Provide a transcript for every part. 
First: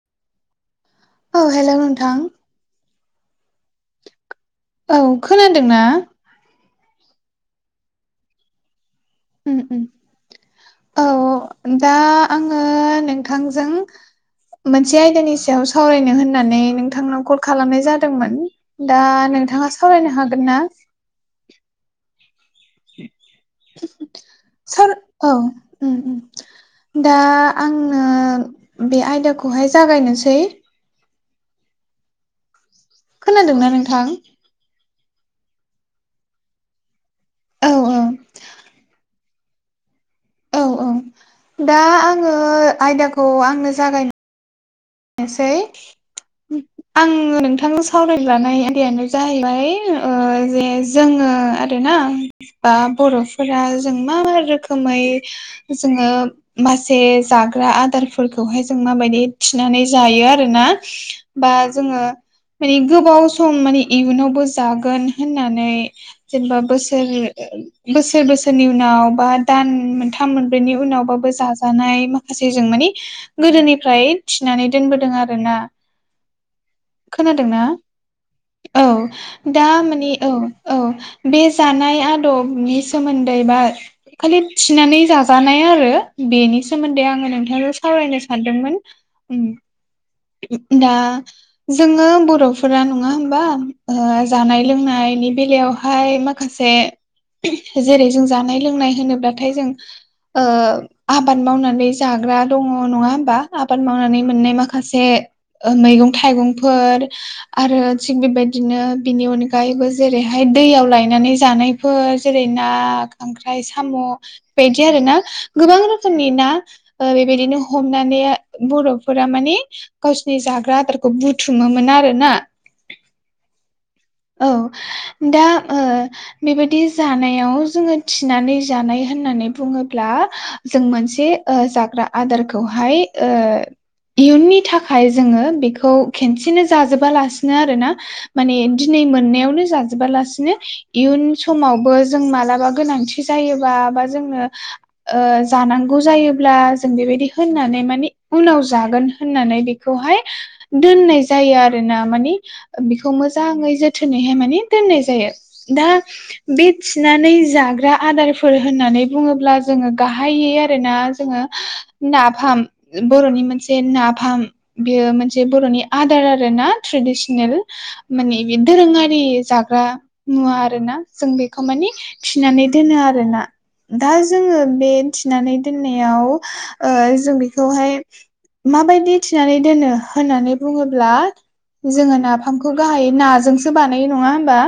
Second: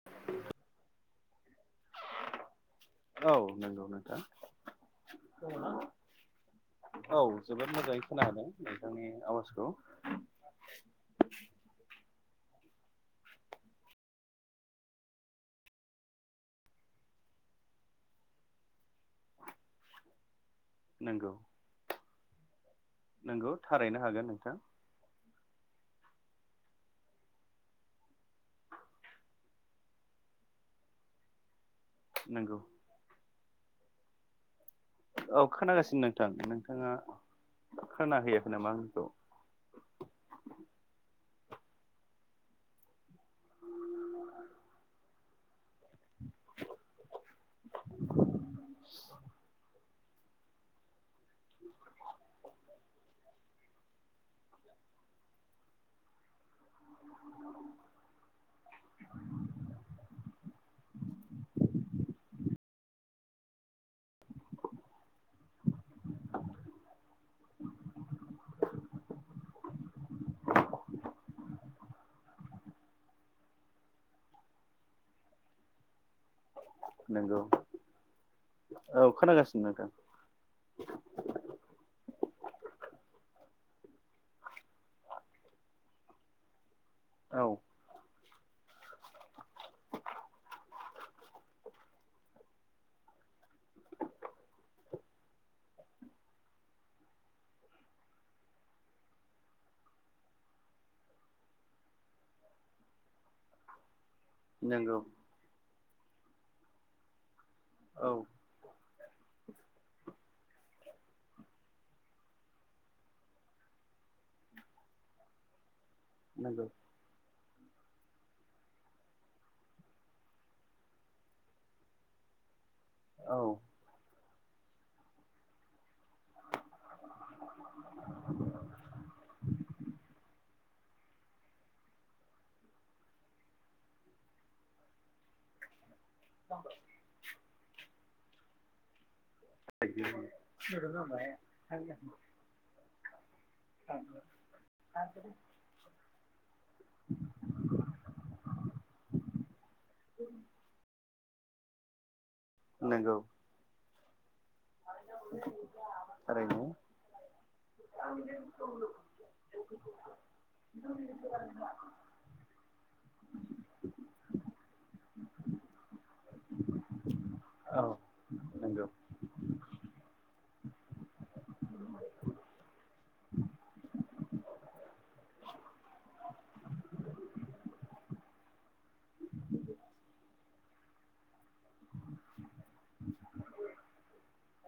[inaudible] औ हेलौ नोंथां। औ नंगौ नोंथां। औ खोनादोंना औ जोबोद मोजाङै खोनादों नोंथांनि उम आवाजखौ। उम औ दा आङो नोंथांजों। मोनसे आयदानि सायाव सावरायनो होननानै नोंथांनाव कल खालामनाय जादोंमोन। दा नोंथाङा सावरायनो हागोन ना? नोंगौ। नोंगौ थारैनो हागोन नोंथां। सार औ उम-उम। दा आंनो बे आयदाखौहाय जागायनोसै। नोंगौ। खोनादोंना नोंथां? औ खोनागासिनो नोंथां नोंथाङा औ औ खोना होयाखै नामा आंनिखौ औ औ दा आङो आयदाखौ आंनो जागायनो नोसै आं नोंथां सावरायनोलानाय आयदायानो जाहैबाय ओ जे जोङो आरोना बा बर फोरा जों मा रोखोमै जोङो मासे जाग्रा आदारफोरखौहाय जों माबायदि थिनानै जायो आरोना बा जोङो मानि गोबाव सम मानि इयुनावबो जागोन होननानै जेनेबा बोसोर बोसोर बोसोरनि उनाव बा दान मोनथाम मोनब्रैनि उनावबाबो जाजोब जानाय माखासे जों मानि गोदोनिफ्राय थिनानै दोनबोदों आरो ना नंगौ खोनादोंना औ खोनागासिनो दा नोंथां माने औ औ बे जानाय आदबनि सोमोन्दै बा खालि थिनानै जाजानाय आरो बेनिस सोमोन्दै आङो औ नोंथांखौ सावरायनो सानदोंमोन दा जोङो बर फोरा नङा होमबा ओ जानाय लोंनायनि बेलायावहाय माख माखासे जेरै जों जानाय लोंनाय होनोब्लाथाय जों आबाद मावनानै जाग्रा दङ नङा होमबा आबाद मावनानै मोननाय नंगौ माखासे मैगं थाइगंफोर आरो औ जं बे बेड बिदिनो बिनि अनगायैबो जेरैहाय दैयाव लायनानै जानायफोर जेरै ना ओमफ्राय साम' बायदि आरो ना गोबां रोखोमनि ना नंगौ बेबायदिनो हमनानै बर'फोरा माने गावसिोरनि जाग्रा आदारखौ बुथुमोमोन आरोोना औ औ दा बेबायदि जानायाव जोङो थिनानै जानाय होननानै बुङोब्ला जों मोनसे जाग्रा आदारखौहाय इयुननि थाखाय जोङो बेखौ खेनसेनो जाजोबालासिनो आरोोना माने दिनै मोननायावनो ज म ग [unintelligible] अब्ला जों बेबायदि होननानै मान उनाव जागोन होननानै बेखौहाय दोननाय जायो आरो ना मानिे बेखौ नंगौ मोजाङै जोथोनैहाय माने दोननाय जायो दा थारैनो बे थिनानै जाग्रा आदारफोर होननानै बुङोब्ला जोङो गाहायै आरोना जोङो नाफाम बर'नि मोनसे नाफाम बेयो मोनसे बर'नि आदार आरो ना ट्रेडिसनेल औ माने बे नंगौ दोरोङारि जाग्रा नुवा आरो ना जों बेखौ माने थिनानै दोनो आरोना दा जोङो बे थिनानै दोननायाव जों बेखौहाय माबायदि थिनानै दोनो होननानै बुङोब्ला जोङो नाफामखौ गाहाय नाजोंसो बानायो नङा होमबा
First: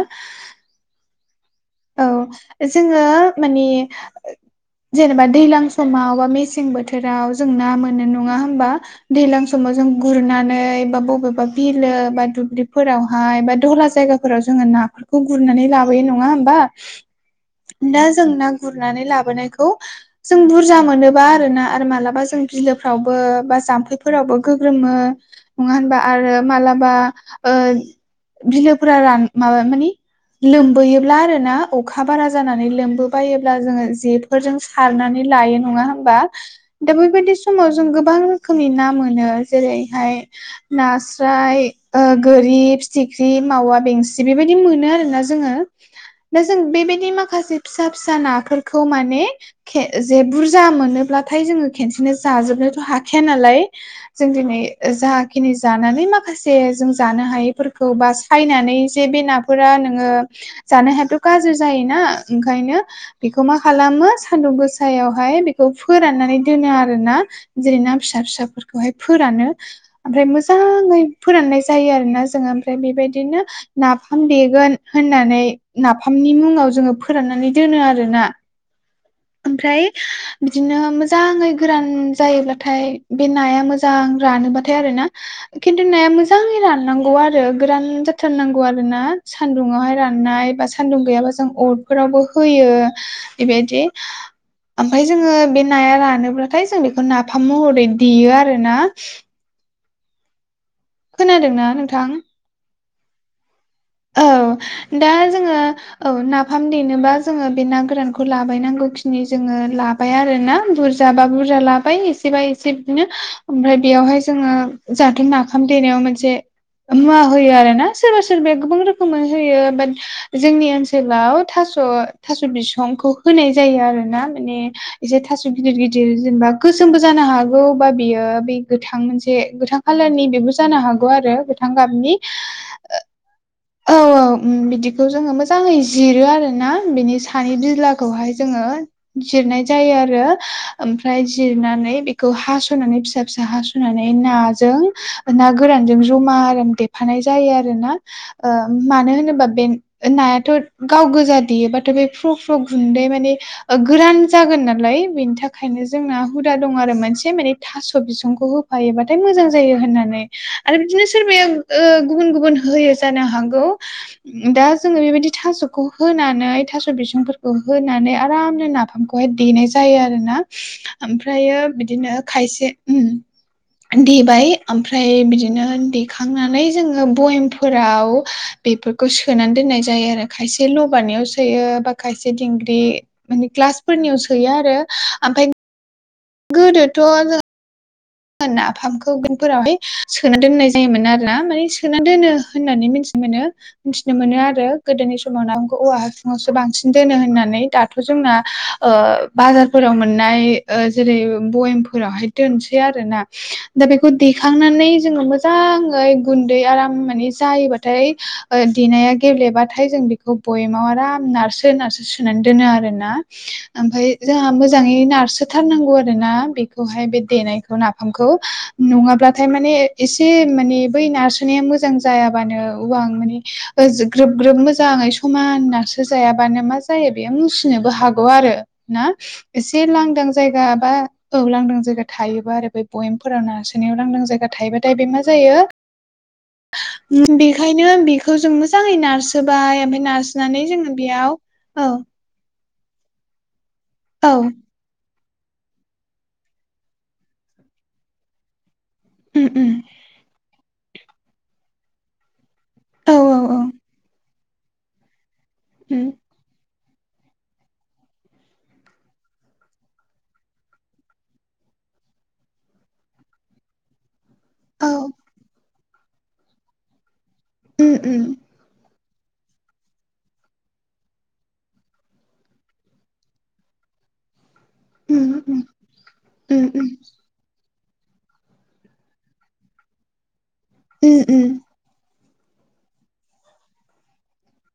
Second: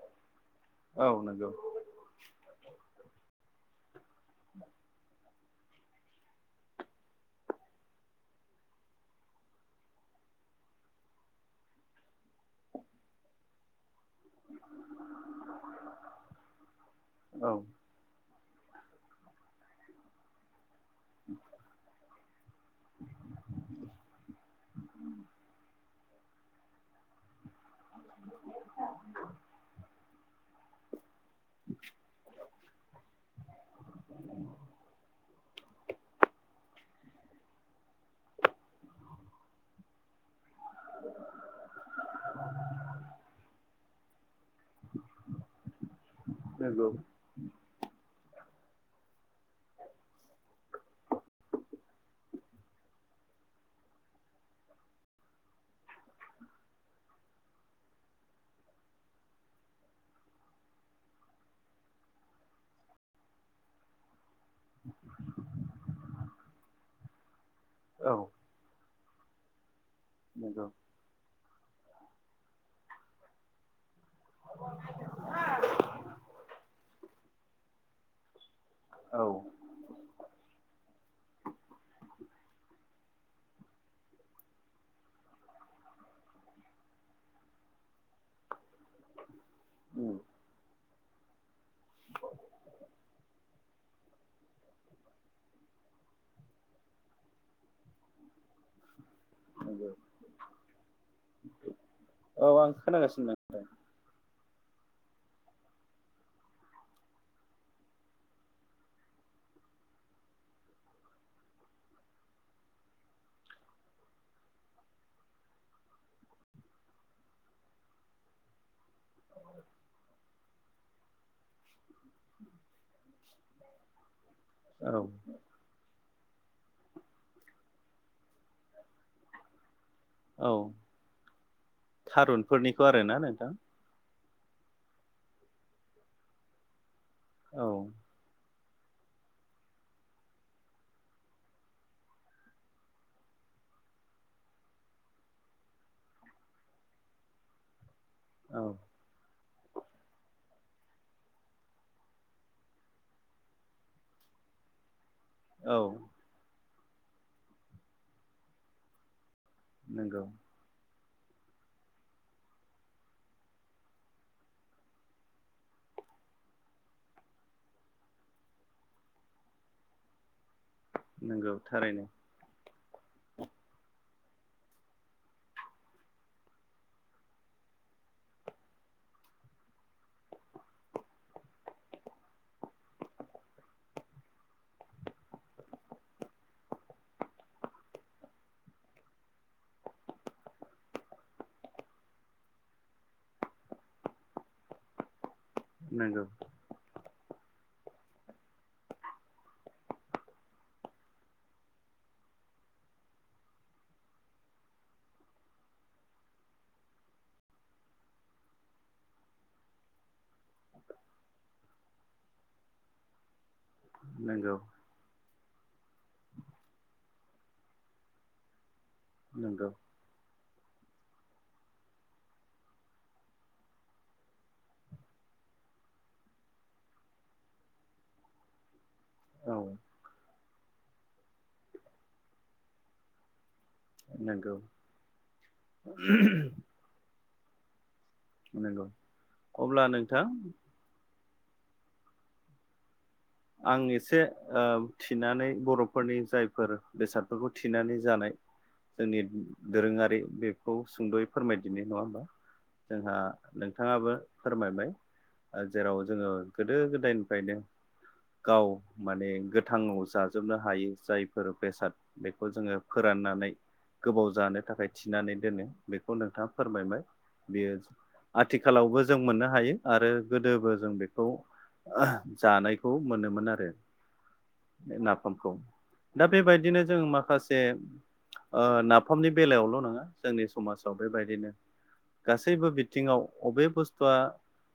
औ नंगौ औ जोङो मानि जेनेबा। दैज्लां समाव बा मेसें बोथोराव जों ना मोननो नङा होमबा दैज्लां समाव जों गुरनानै बा बबेबा बिलो बा दुब्लिफोरावहाय बा दहला जायगा फोराव जोङो नाफोरखौ गुरनानै लाबोयो नङा होमबा औ दा जों ना गुरनानै लाबोनायखौ जों बुरजा मोनोबा आरो ना आरो मालाबा जों बिलोफ्रावबो बा जाम्फैफोरावबो गोग्रोमो नङा होनबा आरो मालाबा बिलोफोरा रान माबा मानि। लोमबोयोब्ला आरो ना अखा बारा जानानै लोमबोबायोब्ला जोङो जेफोरजों सारनानै लायो नङा हबा दा बेबायदि समाव जों गोबां रोखोमनि ना मोनो जेरैहाय नास्राय गोरिब फिथिख्रि मावा बेंसिन जे बेबायदि मोनो आरोना जोङो दा जों नंगौ बेबायदि माखासे फिसा फिसा नाफोरखौ माने खे जे बुरजा मोनोब्लाथाय जोङो खेनसेनो जाजोबनोथ' हाखाया नालाय जों दिनै जाखिनि जानानै माखासे जों जानो हायैफोरखौ बा फायनानै जे बे नाफोरा नोङो जानो हाय' गाज्रि जायोना ओंखायनो बेखौ मा खालामो सानदुं गोसायावहाय बेखौ फोराननानै दोनो आरोोना जेरै ना औ नंगौ फिसा फिसाफोरखौ बेखौहाय फोरानो ओमफ्राय मोजाङै फोराननाय जायो आरोना जोङो ओमफ्राय बेबायदिनो नाफाम देगोन होननानै फामनि मुङाव जोङो फोराननानै दोनो आरो ना। औ ओमफ्राय बिदिनो मोजाङै गोरान जायोब्लाथाय बे नाया मोजां मोजां रानोबाथाय आरो ना खिन्थु नाया मोजाङै राननांगौ आरो गोरान बुथारनांगौ आरो ना सान्दुुंवहाय राननाय बा सान्दुं गैयाबा जों अरफोरावबो होयो बेबायदि ओमफ्राय जोङो बे नाया रानोब्लाथाय जों बेखौ नाफाम महरै देयो आरो ना। नोंगौ खोनादों ना? औ आं खोनागासिनो। नोंथां औ दा जोङो औ नाफाम देनोबा जोङो बे ना गोरानखौ लाबायनांगौखिनि जोङो ला बाय आरोना बुरजा बा बुरजा लाबाय एसेबा एसे बिदिनो ओमफ्राय बेयावहाय जोङो जाथे नाफाम देनायाव मोनसे मुवा होयो आरो ना सोरबा सोरबाया गोबां रोखोमै होयो बाट जोंनि ओनसोलाव थास' थास' बिसंखौ होनाय जायो आरो ना माने औ एसे थास' गिदिर गिदिर जेनेबा गोसोमबो जानो हागौ बा बियो बे गोथां मोनसे गोथां खालारनि औ बेबो जानो हागौ आरो गोथां गाबनि आरो ना नोंथां। औ औ बिदिखौ जोङो मोजाङै जिरो आरो ना बिनि सा नि औ बिलाखौहाय जोङो जिरनाय जायो आरो ओमफ्राय जिरनानै बेखौ हास'नानै फिसा फिसा हास' नानै नाजों ना गोरानजों जमा आराम देफानाय जायो आरो ना। ओ औ मानो होनोबा बे नायाथ' गाव गोजा देयोबाथ' बे फ्रु फ्रु गुन्दै माने गोरान जागोन नालाय बेनि था खायनो औ जोंना हुदा दं आरो मोनसे माने थास' बिसंखौ हो योबाथाय मोजां जायो नंगौ होननानै आरो बिदिनो सोरबाया गुबन गुबन होयो। जानो हागौ। दा जोङो बेबायदि थास'खौ होनानै थास' बिसंफोरखौ होनानै आरामनो ना खौहाय देनाय जायो आरो ना नंगौ ओमफ्रायो थारैनो बिदिनो खायसे उम देबाय ओमफ्राय बिदिनो देखांनानै जोङो बयमफो फोराव बेफोरखौ सोनानै दोननाय जायो आरो खायसे लबानायाव सोयो बा खायसे दिंग्रि माने क्लास फोरनियाव सोयो आरो ओमफ्राय गोदोथ' जों नाफामखौफोरावहाय सोना दोननाय जायोमोन आरो ना माने सोना दोनो होननानै मिथि मोनो। मिथिनो मोनो आरो गोदोनि समाव नाखौ औवा नंगौ हाासुङावसो बांसिन। दोनो होननानै दाथ' जोंना बाजारफोराव मोननाय जेरै बयम फोरावहाय दोनसै आरो ना। दा बेखौ देखांनानै जोङो मोजाङै गुन्दै आराम माने जायोबाथाय देनाया गेब्लेबाथाय जों बेखौ बयमाव आराम नारसो नारसो सोनानै दोनो आरोना। ओमफफ्राय जोंहा नंगौ मोजाङै नारसोथारनांगौ आरो ना बेखौहाय बे देनायखौ खौ नाफामखौ नङाब्लाथाय नंगौ माने एसे माने बै नारसोना मोजां जायाबानो उवां माने ग्रोब ग्रोब मोजाङै समानसो जायाबानो मा जायो बेयो मसिनोबो हागौ आरो ना औ एसे लांदां जायगा बा औ लांदां जायगा थायोबा आरो बे बयेमफोराव न सोनायाव लांदां जायगा नंगौ थायोबाथाय बे मा जायो बेखायनो बेखौ जों नंगौ मोजाङै नारसोबाय अब्ला ओमफ्राय नोंथां नारसोनानै जोङो बेयाव औ आं एसे औ ओ थिनानै बर'फोरनि जायफोर बेसादफोरखौ थिनानै जानाय जोंनि उम उम दोरोङारि बेखौ सुंद'यै फोरमायदिनाय नङा होमबा। औ जोंहा औ औ नोंथाङाबो फोरमायबाय जेराव उम जोङो गोदो गोदायनिफ्रायनो गाव माने गोथाङाव जाजोबनो हायो जायफोर बेसाद बेखौ जोङो फोराननानै गोबाव जानो औ थाखाय थिनानै दोनो बेखौ नोंथाङा फोरमायबाय। बेयो उम उम आथिखालावबो जों मोननो हायो आरो गोदोबो जों बेखौ जानाय खौ मोनोमोन आरो उम नाफामखौ। उम दा बे उम बायदिनो उम जों माखासे जे नाफामनि बेलायावल' नङा जोंनि समाजाव बे उम बायदिनो उम गासैबो बिथिङाव अबे बुस्थुआ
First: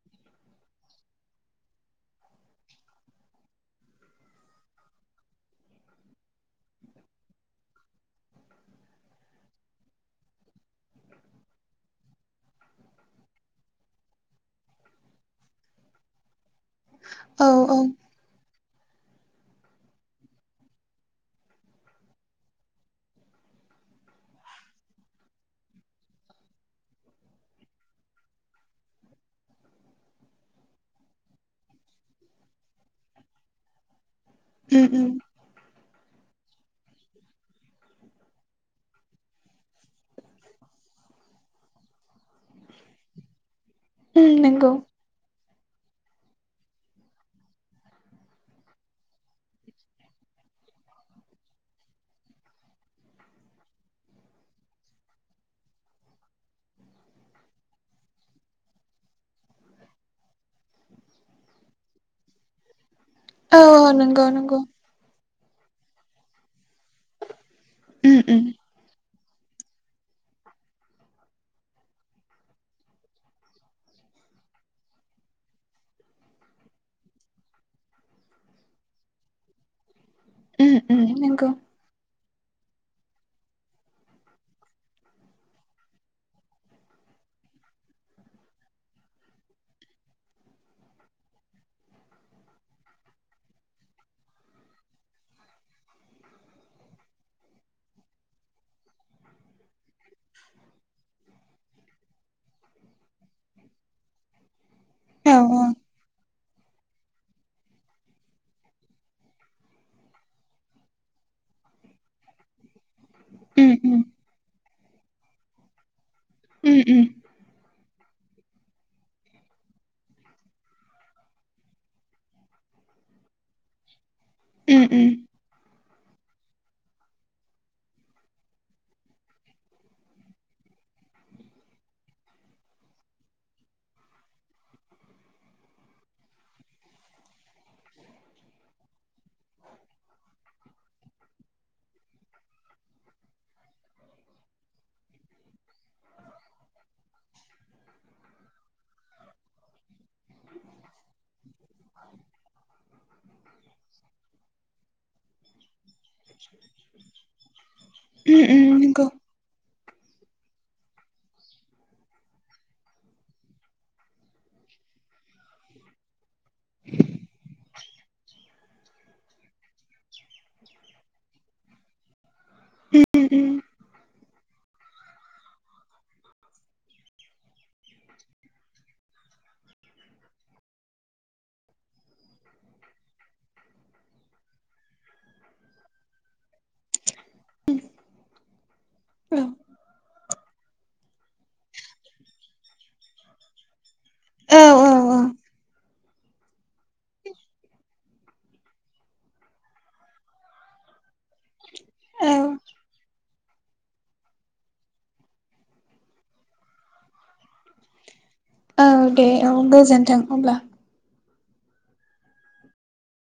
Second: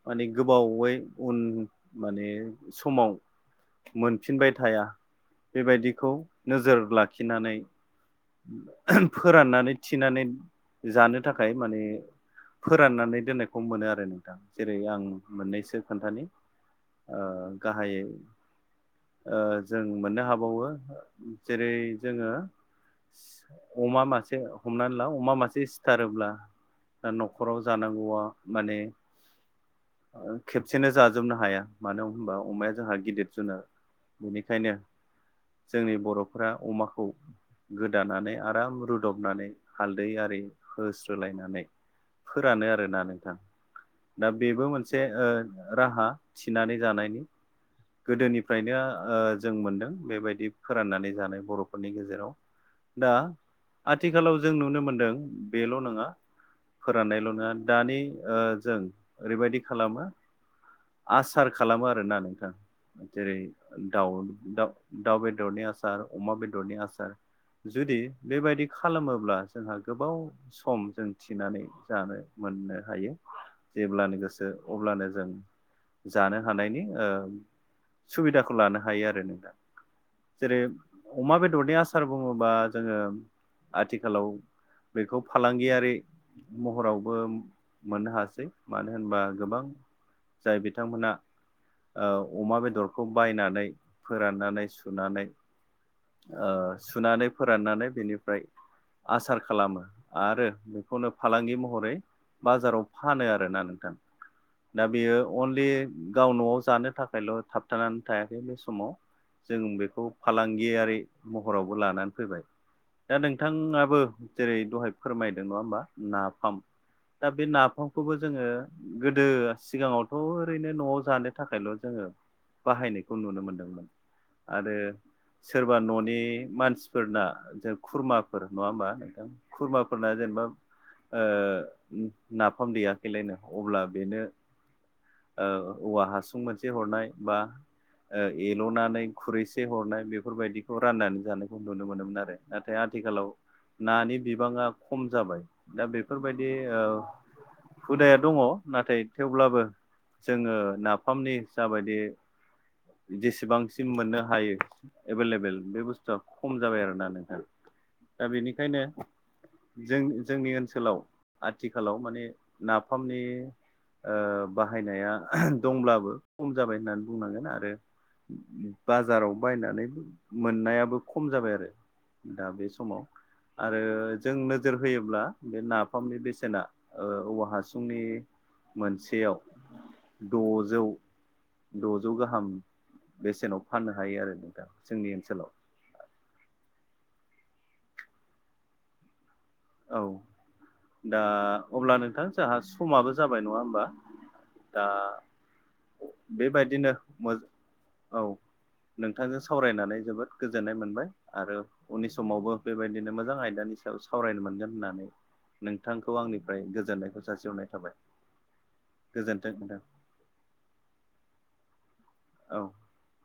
माने गोबावै उन माने समाव मोनफिनबाय थाया बे बायदिखौ नोजोर लाखिनानै फोराननानै थिनानै जानो थाखाय माने फोराननानै दोननायखौ मोनो आरो नोंथां। जेरै- आं मोननैसो खोन्थानि ओ औ औ। [unintelligible] जों मोननो हाबावो जेरै जोङो अमा मासे हमनानै ला अमा मासे सिथारोब्ला दा न'खराव जानांगौआ माने खेबसेनो जाजोबनो हाया। मानो होनबा अमाया जोंहा गिदिर जुनार। बेनिखायनो उम उम जोंनि बर'फ अमाखौ गोदानानै आराम रुदबनानै हालदै आरि होस्रोलायनानै फोरानो आरोना नोंथां। दा उम बेबो नंगौ मोनसे राहा थिनानै जानायनि गोदोनिफ्रायनो जों मोनदों बे बायदि फोराननानै जानाय बर'फोरनि गेजेराव। दा आथिखालाव जों नुनो मोनदों बेल' नङा फोराननायल' नङा दानि जों ओरैबायदि खालामो। आसार खालामो आरोना नोंथां। औ जेरै- औ दाउ नंगौ नंगौ दा दाउ बेदरनि आसार, अमा बेदरनि आसार, जुदि उम बे उम बायदि खालामोब्ला जोंहा गोबाव सम जों थिनानै जानो मोननो हायो। जेब्लानो गोसो अब्लानो जों जानो हानायनि सुबिदाखौ लानो हायो आरो नोंथां। जेरै- उम उम अमा नंगौ बेदरनि आसार बुङोबा जोङो आथिखालाव बेखौ फालांगियारि महरावबो मोननो हासै। मानो होनबा गोबां जाय बिथांमोनहा अमा बेदरखौ बायनानै फोराननानै सुनानै सुनानै फोराननानै बेनिफ्राय आसार खालामो आरो बेखौनो फालांगि महरै बाजाराव फानो आरोना नोंथां। दा बेयो औ औ अनलि गाव न'आव जानो थाखायल' थाबथानानै थायाखै बे समाव जों बेखौ फालांगियारि महरावबो लानानै फैबाय। दा उम नोंथाङाबो उम जेरै दहाय फोरमायदों नङा होमबा नाफाम उम उम दा बे नाफामखौबो जोङो गोदो सिगाङावथ' ओरैनो न'आव जानो थाखायल' जोङो बाहायनायखौ नुनो मोनदोंमोन आरो उम उम उम सोरबा न'नि मानसिफोरना जों खुरमाफोर नङा होमबा नोंथां। खुरमाफोरना जेनेबा नाफाम दैेयाखैलायनो अब्ला बेनो औवा हासुं मोनसे हरनाय, बा एल'नानै खुरैसे हरनाय बेफोरबायदिखौ राननानै जानायखौ नुनो मोनोमोन आरो। नाथाय आथिखालाव नानि बिबाङा खम जाबाय दा बेफोरबायदि औ हुदाया दङ नाथाय थेवब्लाबो जोङो ना फानि जाबायदि जेसेबांसिम मोननो हायो एभेलेबेल बे बुस्थु था खम जाबाय आरोना नोंहा दा उम बेनिखायनो नंगौ जों जोंनि ओनसोलाव आथिखालाव माने नाफामनि ओ बाहायनाया दंब्लाबो खम जाबाय होननानै बुंनांगोन आरो बाजाराव बायनानै मोननायाबो खम जाबाय आरो। दा बे समाव उम उम आरो जों नोजोर होयोब्ला बे नाफामनि बेसेना औवा हासुंनि मोनसेयाव द'जौ द'जौ गाहाम बेसेनाव फाननो हायो आरो नों दा जोंनि ओनसोलाव औ औ दा अब्ला नोंथां जोंहा समाबो जाबाय नङा होमबा औ दा औ औ बेबायदिनो मोजां औ नोंथांजों सावरायनानै जोबोद गोजोननाय मोनबाय आरो उननि औ समावबो बेबायदिनो मोजां आयदानि सायाव सावरायनो मोनो होननानै नोंथांखौ आंनिफ्राय गोजोननायखौ जासिहरनाय थाबाय। औ दे औ गोजोन्थों नोंथां गोजोन्थों हब्ला। औ